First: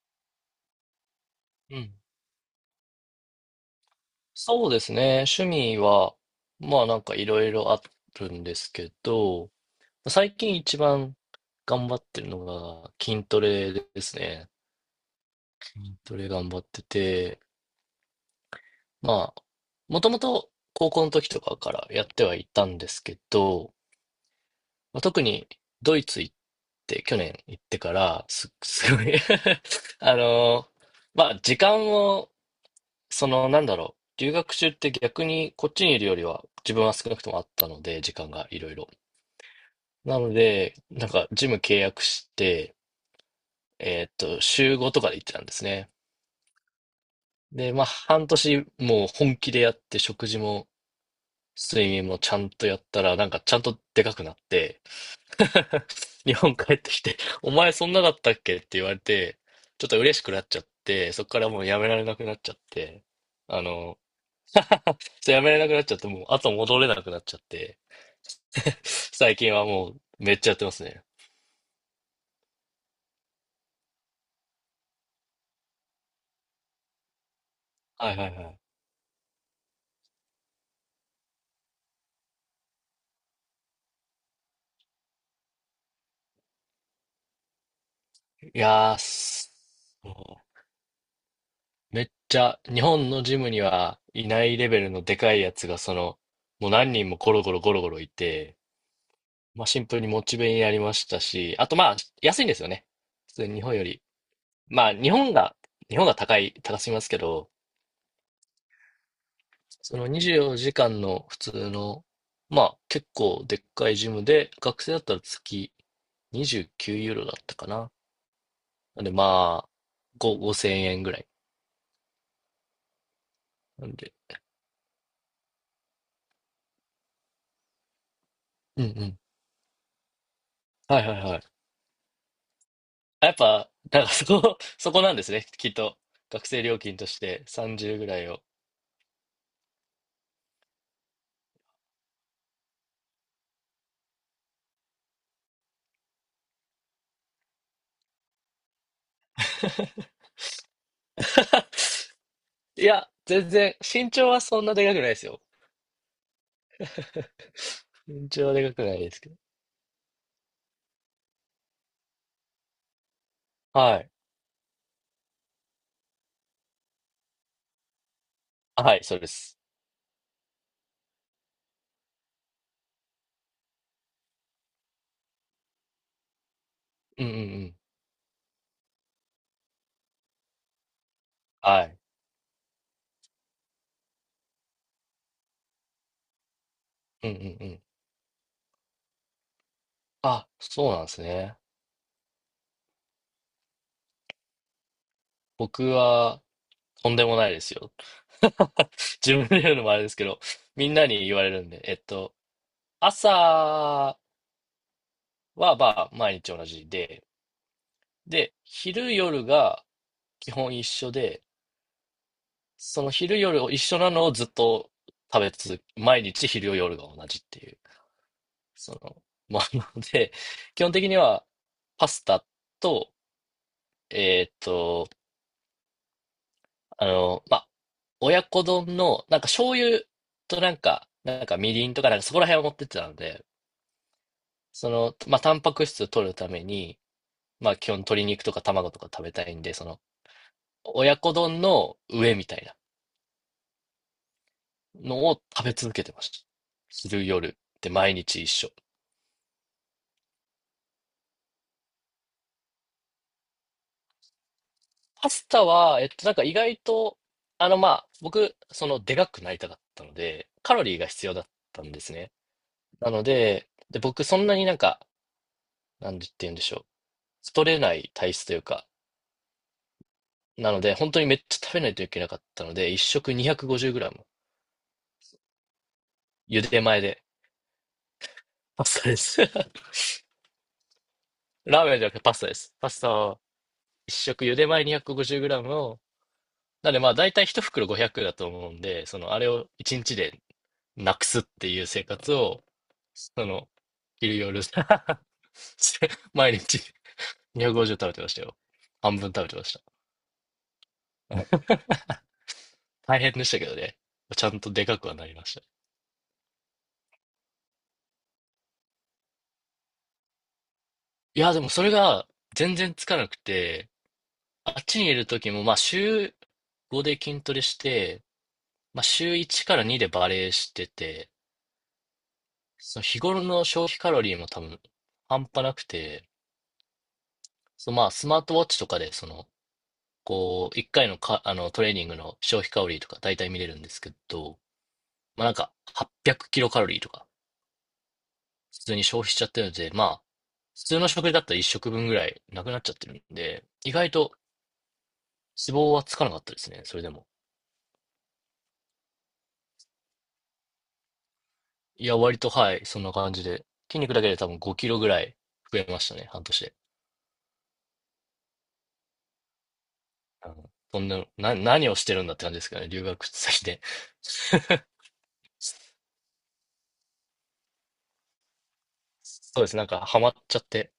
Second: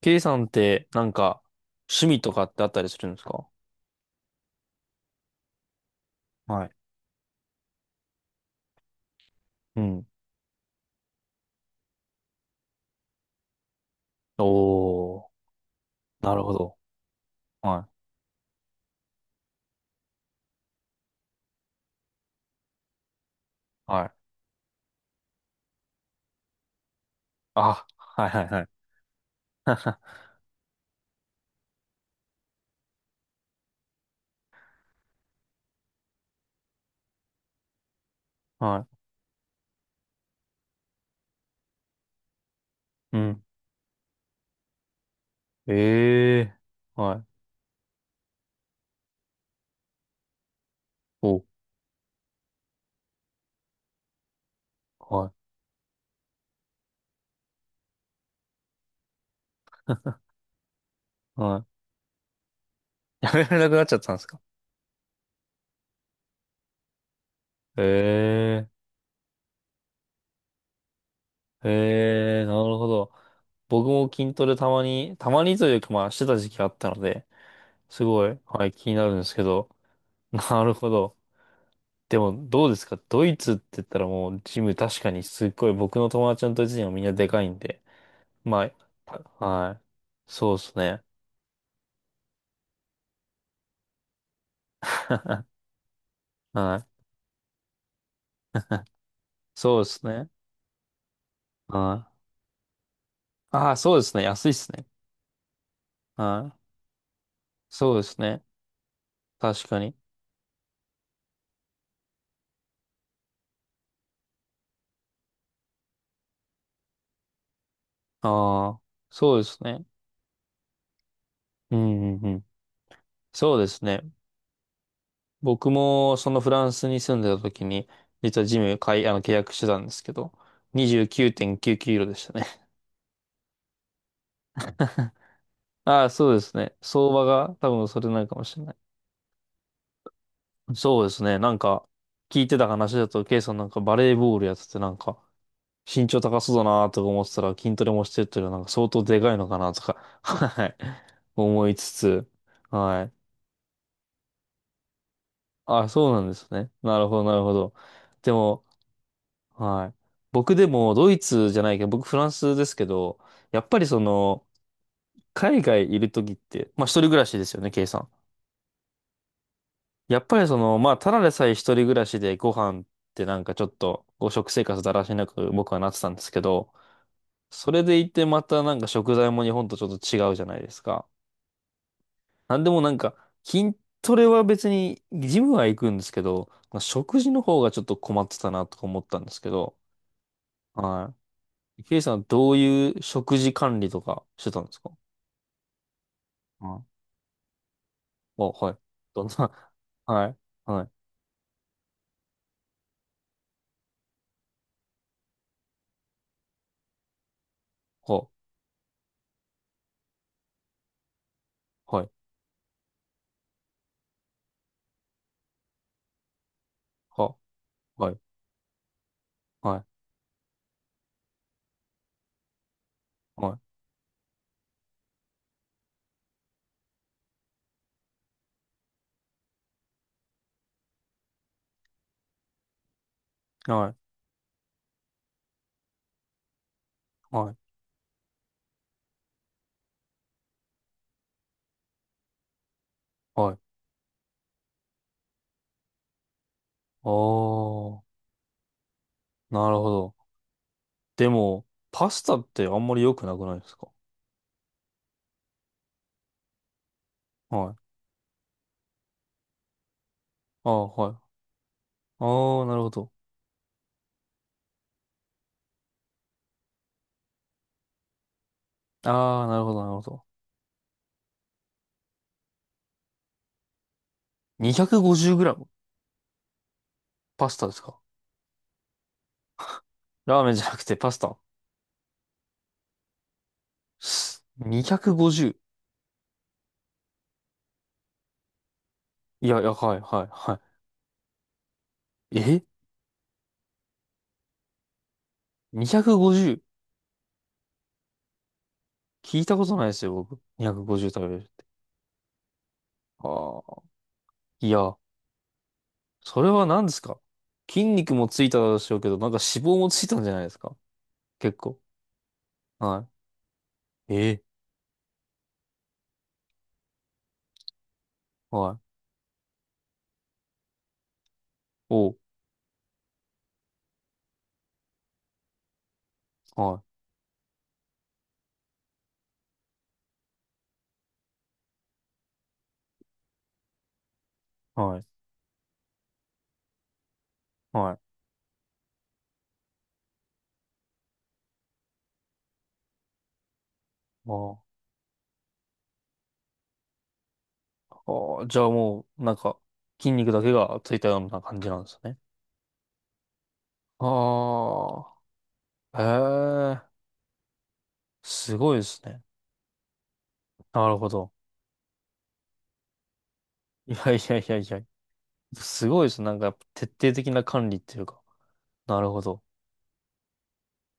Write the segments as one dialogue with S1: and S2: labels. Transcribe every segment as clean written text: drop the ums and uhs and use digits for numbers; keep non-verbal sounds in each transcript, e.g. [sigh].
S1: K さんってなんか
S2: うん。
S1: 趣味とかってあったりするんですか？
S2: そうですね。趣味は、
S1: はい。
S2: まあなんかいろいろあるんですけど、
S1: うん。
S2: 最近一番頑張ってるのが筋トレですね。
S1: おー、
S2: 筋トレ
S1: なる
S2: 頑
S1: ほ
S2: 張っ
S1: ど。
S2: てて、
S1: はい
S2: まあ、もともと高校の時とかからやってはいたんですけど、
S1: はい。
S2: まあ、特にドイツ行って、去年行って
S1: あ、
S2: から、
S1: はいはいはい。
S2: すごい [laughs] あ
S1: [laughs]
S2: のーまあ時間をその、なんだろう。留学中って逆にこっちにいるよりは自分は少なくともあったので、時間がいろい
S1: は
S2: ろ。なので、なんかジム契約して、
S1: い。うん。
S2: 週5とかで行ってたんですね。
S1: ええー。はい。
S2: で、まあ半年もう本気でやって食事も
S1: お、
S2: 睡眠もちゃんとやったら、なんかちゃんとでかくなって、
S1: はい。
S2: [laughs] 日本帰ってきて、お前そんなだったっけって言われて、ちょっと嬉しくなっちゃって、そこからも
S1: は
S2: うやめられなくなっちゃって、
S1: い。やめられ
S2: あ
S1: なくなっちゃ
S2: の、
S1: ったんですか？
S2: [laughs] やめれなくなっちゃって、もう後戻れなくなっちゃって、
S1: ええー。
S2: [laughs] 最近はもうめっちゃやってますね。
S1: ええー、なるほど。僕も筋トレたまに、たまにというかまあしてた時期があったので、す
S2: はいは
S1: ご
S2: い
S1: い、
S2: は
S1: はい、気になるんですけど。[laughs] なるほど。でも、どうですか？ドイツって言ったらもう、ジム確かにすっごい、僕の友達のドイツ人はみんなでかいんで。
S2: い。い
S1: ま
S2: やー、
S1: あ、はい。
S2: そ
S1: そうで
S2: う
S1: すね。
S2: めっちゃ日本のジムにはいないレベルのでかいや
S1: [laughs]
S2: つが、その、もう
S1: はい。
S2: 何人もゴロゴロゴロゴロいて、まあ
S1: そ
S2: シ
S1: うで
S2: ンプル
S1: す
S2: にモ
S1: ね。
S2: チベになりましたし、あとまあ
S1: はい。
S2: 安いんですよね。普通に日
S1: あ
S2: 本
S1: あ、
S2: よ
S1: そう
S2: り。
S1: ですね。安いですね。
S2: まあ日本が高
S1: は
S2: い、
S1: い。
S2: 高すぎますけど、
S1: そうですね。確かに。
S2: その24時間の普通の、まあ結構でっかいジムで、学生だったら月29ユーロだったかな。
S1: ああ、
S2: なんで
S1: そうです
S2: まあ、
S1: ね。
S2: 5、5000円ぐらい。
S1: うん、うん、うん。そうです
S2: なん
S1: ね。
S2: で。
S1: 僕もそのフランスに住んでた時に、実はジム
S2: うんう
S1: 買い、あ
S2: ん。
S1: の、契約してたんですけど、
S2: はいはいはい。
S1: 29.99ユーロでしたね。
S2: あやっぱ、だからそこ、[laughs] そこなんですね。きっ
S1: [laughs]
S2: と。
S1: ああ、そうで
S2: 学
S1: す
S2: 生
S1: ね。
S2: 料金と
S1: 相
S2: し
S1: 場
S2: て
S1: が多分
S2: 30
S1: そ
S2: ぐ
S1: れ
S2: ら
S1: なん
S2: い
S1: か
S2: を。
S1: もしれない。そうですね。なんか、聞いてた話だと、ケイさんなんかバレーボールやっててなんか、身長高そうだなとか思ってたら筋トレもしてるというのはなんか相当でかいのかなとか、
S2: [laughs]
S1: [laughs] はい。思いつつ、
S2: い
S1: は
S2: や、
S1: い。
S2: 全然、身長はそんなでかくないですよ。
S1: あ、そうなんですね。なるほど、なるほど。
S2: 身
S1: で
S2: 長は
S1: も、
S2: でかくないですけど。
S1: はい。僕でもドイツじゃないけど、僕フランスですけど、やっぱり
S2: は
S1: そ
S2: い。
S1: の、海外いるときって、まあ一人暮らしですよね、ケイさん。
S2: はい、そうです。
S1: やっぱりその、まあただでさえ一人暮らしでご飯ってなんかちょっと、食生活だらしなく僕はなってたんですけど、
S2: うんうんう
S1: そ
S2: ん。
S1: れでいてまたなんか食材も日本とちょっと違うじゃないですか。
S2: はい。
S1: なんでもなんか、筋トレは別に、ジムは行くんですけど、まあ、食
S2: う
S1: 事
S2: んう
S1: の
S2: ん
S1: 方
S2: う
S1: がちょ
S2: ん。
S1: っと困ってたなとか思ったんですけど、
S2: あ、そうなんで
S1: は
S2: すね。
S1: い。ケイさん、どういう食事管理とかしてたんですか？
S2: 僕は、
S1: はい。
S2: とんでもないですよ。
S1: あ、はい。
S2: [laughs]
S1: どん
S2: 自分で
S1: な、
S2: 言うのもあれ
S1: [laughs]
S2: ですけ
S1: はい。
S2: ど、
S1: は
S2: み
S1: い。
S2: んなに言われるんで、朝はまあ毎日同じで、
S1: は、
S2: で、昼夜が基本一緒で、
S1: はい。
S2: その昼夜を一緒なのをずっと食べ続け、毎日昼夜が同
S1: は、
S2: じっていう、その、まあ、
S1: はい。
S2: なので、基本的にはパスタと、
S1: はい。
S2: えっと、まあ親子丼の、なんか醤油となんか、なんかみりんとか、なんかそこら辺を持ってってたので、
S1: はい。
S2: その、まあ、タンパク質を取るために、
S1: はい。はい。
S2: まあ、基本鶏肉とか卵とか食べたいんで、その、親子丼の上みたいな
S1: はい。
S2: のを食べ続けてました。
S1: あ
S2: 昼夜で
S1: ー、
S2: 毎日一緒。
S1: なるほど。でも、パスタってあんまり良くなくないですか？
S2: パスタは、なんか意外と、
S1: はい。
S2: まあ、僕、その、でかくなりたかったので、
S1: あ
S2: カロリー
S1: ー、
S2: が
S1: はい。
S2: 必要だったんです
S1: あ
S2: ね。
S1: ー、なるほ
S2: な
S1: ど。
S2: ので、で、僕、そんなになんか、なんて言うんでしょう。太れない体質というか、
S1: あー、なるほど、なるほど。
S2: なので、本当にめっちゃ食べないといけなかったので、一食 250g。
S1: 250g?
S2: 茹で前で。
S1: パスタですか？
S2: パスタです。[laughs]
S1: ラーメンじゃなくてパスタ
S2: ラーメンじゃなくてパスタです。パスタを一食茹で前
S1: ?250?
S2: 250g を、なのでまあ大体一袋500だと思うんで、そのあれ
S1: いや、い
S2: を
S1: や、は
S2: 一
S1: い、
S2: 日
S1: はい、
S2: で
S1: は
S2: なくすっていう生活
S1: い。
S2: を、
S1: え
S2: その、昼夜 [laughs] 毎
S1: ?250?
S2: 日250食べてましたよ。半分
S1: 聞
S2: 食
S1: い
S2: べ
S1: た
S2: てま
S1: こ
S2: し
S1: とないで
S2: た。
S1: すよ、僕。250食べるって。
S2: 大変でし
S1: あ
S2: た
S1: あ。
S2: けどね。ちゃん
S1: い
S2: とで
S1: や、
S2: かくはなりました。
S1: それは何ですか？筋肉もついたでしょうけど、なんか脂肪もついたんじゃないですか？
S2: いや、
S1: 結
S2: でも
S1: 構。
S2: それが全然つ
S1: は
S2: かなくて、
S1: い。ええ。
S2: あっちにいる時も、まあ、週5で筋トレして、
S1: は
S2: まあ、
S1: い。
S2: 週1から2でバレエしてて、
S1: おう。
S2: その日頃の消費カロリーも多分半端なくて、
S1: は
S2: そのまあ、スマートウォッチとかで、その、こう、1回のか、トレーニングの消費カロリーとか大体見れるんですけど、
S1: い。はい。
S2: まあ、なんか800キロカロリーとか、
S1: はい。
S2: 普通に消費しちゃってるので、まあ、普通の食事だったら1食分ぐらいなくなっちゃってるんで、意外と
S1: あー
S2: 脂肪はつかなかったですね、それでも。
S1: あー。あ、じゃあもう、なんか、筋肉だけがついたような感じなんです
S2: いや、
S1: ね。
S2: 割と、はい、そんな感じで。筋
S1: あ
S2: 肉だけで多分5キロぐら
S1: あ。
S2: い増えましたね、半年で。
S1: ええ、すごいですね。
S2: うん、
S1: なる
S2: そ
S1: ほ
S2: んな、
S1: ど。
S2: 何をしてるんだって感じですけどね、留学先で。
S1: いやいやいやい
S2: [laughs]
S1: や。すごいですね。なんか、徹底的な管理っていうか。なるほど。
S2: そうです、なんかハマっちゃって、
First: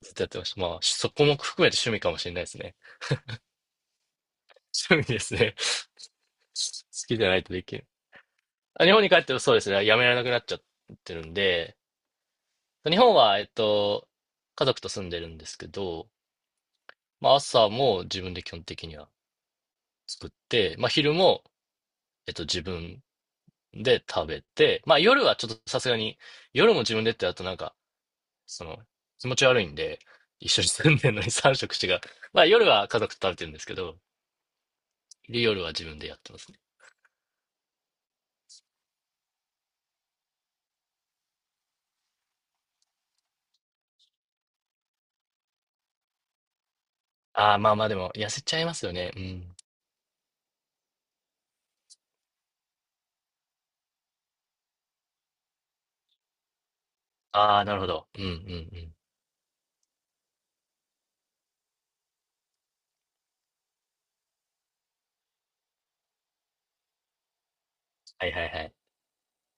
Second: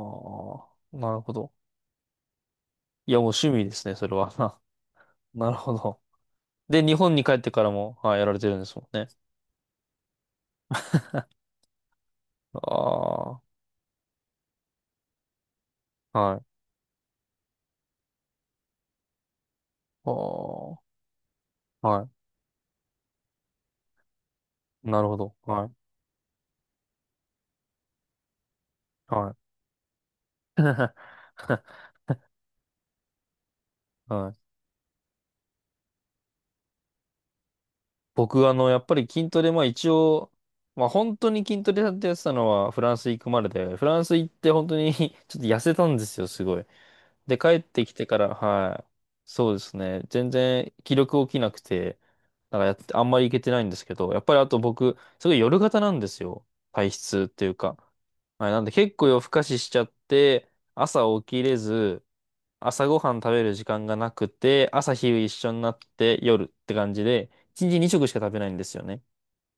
S2: ずっとやってました。まあ、
S1: あ。
S2: そ
S1: なる
S2: こ
S1: ほ
S2: も
S1: ど。
S2: 含めて趣味かもしれないですね。
S1: いや、もう趣味ですね、それは。[laughs]
S2: 趣味です
S1: な
S2: ね。
S1: るほど。で、
S2: [laughs]
S1: 日
S2: 好
S1: 本
S2: き
S1: に
S2: じゃ
S1: 帰
S2: な
S1: っ
S2: い
S1: て
S2: と
S1: か
S2: で
S1: ら
S2: きる。
S1: も、はい、やられてるんです
S2: あ、
S1: も
S2: 日
S1: ん
S2: 本
S1: ね。
S2: に帰ってもそうですね、やめられなくなっちゃってるんで、日本
S1: あ
S2: は、家族と住んでるんですけど、
S1: あ、はい。
S2: まあ、朝も自分で基本的には作って、
S1: あ
S2: まあ、昼も、
S1: あ、はい。
S2: 自分で、食べて、まあ
S1: なるほ
S2: 夜
S1: ど。
S2: はちょっと
S1: は
S2: さす
S1: い。
S2: がに、夜も自分でってやるとなんか、その、気
S1: は
S2: 持ち悪いんで、一
S1: い。
S2: 緒に住んでる
S1: [laughs]
S2: のに [laughs] 3食違う。まあ夜は家族と食べてるんですけど、
S1: はい。
S2: で、夜は自分でやってますね。
S1: 僕、やっぱり筋トレ、まあ一応、まあ本当に筋トレやってたのはフランス行くまでで、フランス行って本当に [laughs] ちょっと痩せたんですよ、すごい。で、帰
S2: ああ、
S1: っ
S2: まあま
S1: て
S2: あ
S1: き
S2: で
S1: て
S2: も、
S1: か
S2: 痩
S1: ら、
S2: せちゃいます
S1: はい。
S2: よね。う
S1: そう
S2: ん。
S1: ですね。全然気力起きなくて、なんかやって、あんまり行けてないんですけど、やっぱりあと僕、すごい夜型なんですよ。体質っていう
S2: ああ、な
S1: か。
S2: るほど。うんうんう
S1: はい、なんで
S2: ん。
S1: 結構夜更かししちゃって、朝起きれず、朝ごはん食べる時間がなくて、朝昼一緒になって夜って感じで、一日二食しか
S2: は
S1: 食
S2: い
S1: べ
S2: は
S1: な
S2: い
S1: いん
S2: は
S1: で
S2: い。
S1: すよね。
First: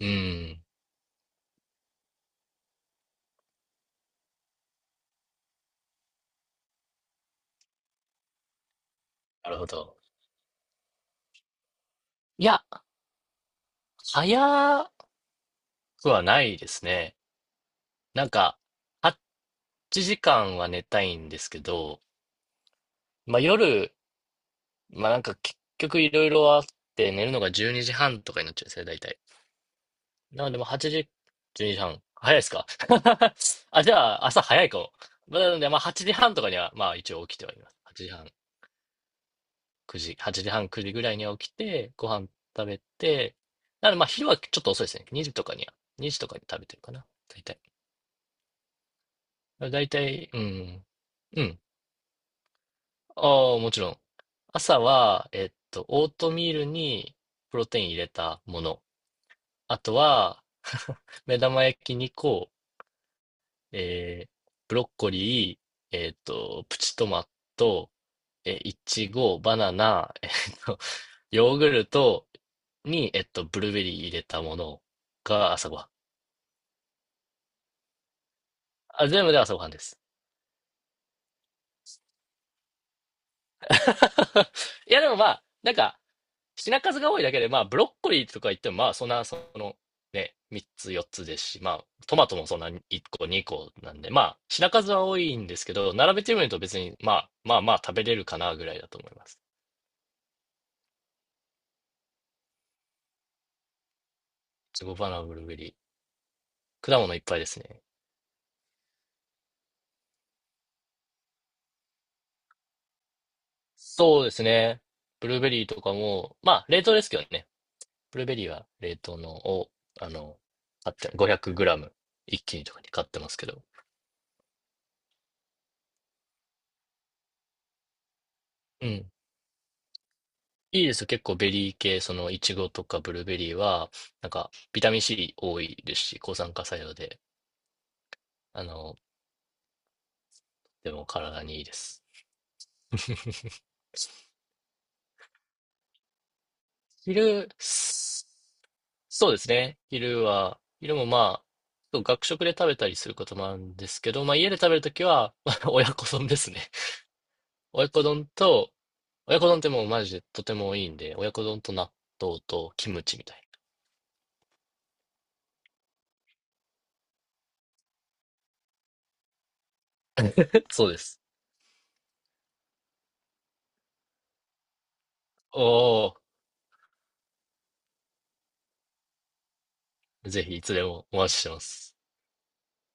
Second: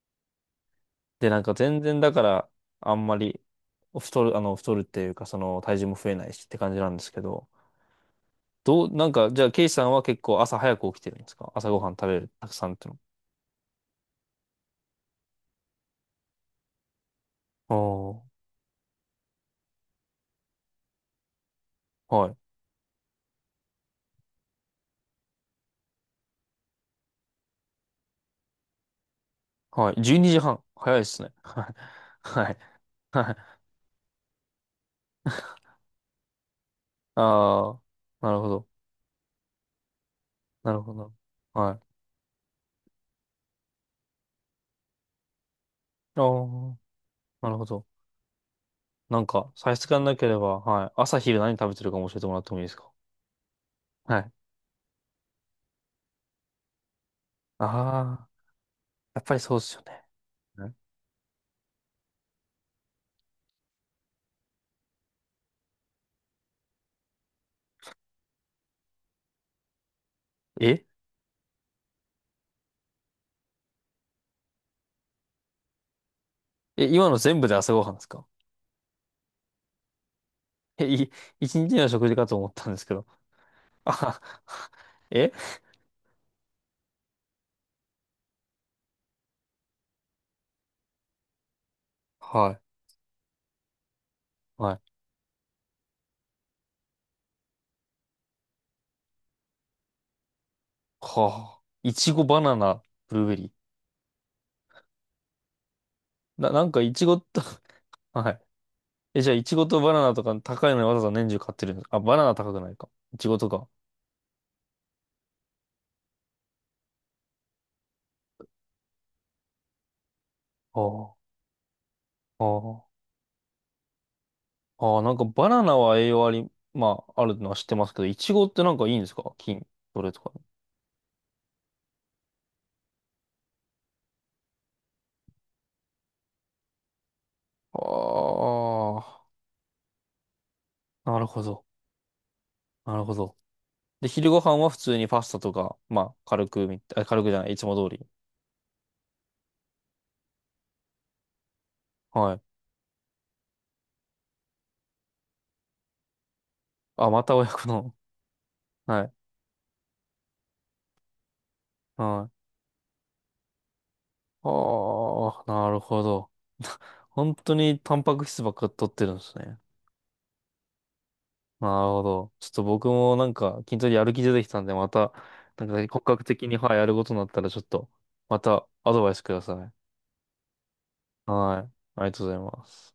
S2: うん。
S1: で、なんか全然だから、あんまり太るっていうか、その体重も増えないしって感じなんですけど、なんか、じゃあ、
S2: なる
S1: ケ
S2: ほ
S1: イシさん
S2: ど。
S1: は結構朝早く起きてるんですか？朝ごはん食べる、
S2: い
S1: たく
S2: や、
S1: さんっての。
S2: 早くはないですね。
S1: あ
S2: なんか、8時間は寝たいんですけど、
S1: あ、はい。
S2: まあ夜、まあなんか結局いろいろあって寝るのが12時半とかになっちゃうんですね、大体。
S1: はい。12時
S2: なのでも
S1: 半。
S2: う8
S1: 早いで
S2: 時、
S1: すね。
S2: 12時半。
S1: [laughs]
S2: 早いで
S1: は
S2: す
S1: い。
S2: か？
S1: はい。はい。
S2: [laughs] あ、じゃあ朝早いかも。まあなのでまあ8時半とかにはまあ一応起きてはいま
S1: あ
S2: す。8時
S1: あ、な
S2: 半、
S1: るほど。
S2: 9時、8時半、
S1: な
S2: 9
S1: る
S2: 時
S1: ほ
S2: ぐら
S1: ど。
S2: いには起き
S1: は
S2: て、ご飯食べて、なのでまあ昼はちょっと遅いですね。2時とかには、2時
S1: い。あ
S2: とかに食べてるか
S1: あ、
S2: な、大
S1: なる
S2: 体。
S1: ほど。なんか、差し
S2: 大
S1: 支えなけ
S2: 体、
S1: れ
S2: う
S1: ば、
S2: ん。
S1: はい。朝昼
S2: う
S1: 何
S2: ん。
S1: 食べてるかも教えてもらってもいいですか？
S2: ああ、もちろん。
S1: はい。
S2: 朝は、オートミールにプ
S1: あ
S2: ロテイン入れ
S1: あ、
S2: たもの。
S1: やっぱりそうです
S2: あ
S1: よ
S2: と
S1: ね。
S2: は、
S1: はい。
S2: [laughs] 目玉焼き2個、えーブロッコリー、プチトマト、いちご、バナナ、と、
S1: え
S2: ヨーグルトに、ブルーベリー入れたものが朝ごはん。
S1: え、今の全部で朝ごはんですか？
S2: あ、全部で朝ごはんです。
S1: え、一日の食事かと思ったんですけど。あはは。
S2: [laughs] いや、でもま
S1: え、
S2: あ、なんか、品数が多いだけで、まあ、ブロッコリーとか言っても、まあ、そんな、その、ね、3つ、4つですし、まあ、トマトも
S1: は
S2: そん
S1: い。
S2: な1個、2個なんで、まあ、品
S1: は
S2: 数
S1: い。
S2: は多いんですけど、並べてみると別に、まあ、まあまあ食べれるかな、ぐらいだと思います。
S1: はあ。いちご、バナナ、ブルーベリ
S2: いちごバナナ、ブルーベリー。
S1: ー。なんかい
S2: 果
S1: ち
S2: 物い
S1: ご
S2: っぱい
S1: と、
S2: ですね。
S1: [laughs] はい。え、じゃあ、いちごとバナナとか高いのにわざわざ年中買ってるんですか？あ、バナナ高くないか。いちごとか。
S2: そうですね。ブルーベリーとかも、まあ、冷凍ですけどね。ブルーベリーは冷凍のを、あの、
S1: あ
S2: 買って、
S1: あ、
S2: 500グラム一気にとか
S1: あ
S2: に買ってますけど。
S1: あ、ああ、なんかバナナは栄養あり、まあ、あるのは知ってますけど、いちごってなんか
S2: う
S1: いいんで
S2: ん。
S1: すか？筋トレとかに。
S2: いいですよ。結構ベリー系、そのイチゴとかブルーベリーは、なんかビタミン C 多いですし、抗酸化作用で、あの、
S1: あ
S2: でも
S1: あ、なるほ
S2: 体にい
S1: ど。
S2: いです。
S1: なるほど。
S2: [laughs]
S1: で、昼ご飯は普通にパスタとか、まあ、軽くみたい、あ軽くじゃな
S2: 昼、
S1: い、いつも通り。
S2: そうですね。昼は、昼もまあ、そう学
S1: はい。
S2: 食で食べたりすることもあるんですけど、まあ家で食べるときは、[laughs] まあ親子丼ですね。
S1: あ、また親子
S2: [laughs] 親
S1: の。
S2: 子丼と、
S1: [laughs] はい。
S2: 親子丼ってもうマジでとてもいいんで、親子丼と納
S1: は
S2: 豆
S1: い。
S2: とキムチみたいな。
S1: ああ、なるほど。[laughs] 本当にタンパク質ばっか取ってるんですね。
S2: [laughs] そうです。
S1: なるほど。ちょっと僕もなんか筋トレやる気出てきたんで、また、なんか骨
S2: お
S1: 格的に、はい、やることになったら、ちょっと、またアドバイスください。
S2: ー、ぜひいつでもお待ちしてま
S1: はい。
S2: す。
S1: ありがとうございます。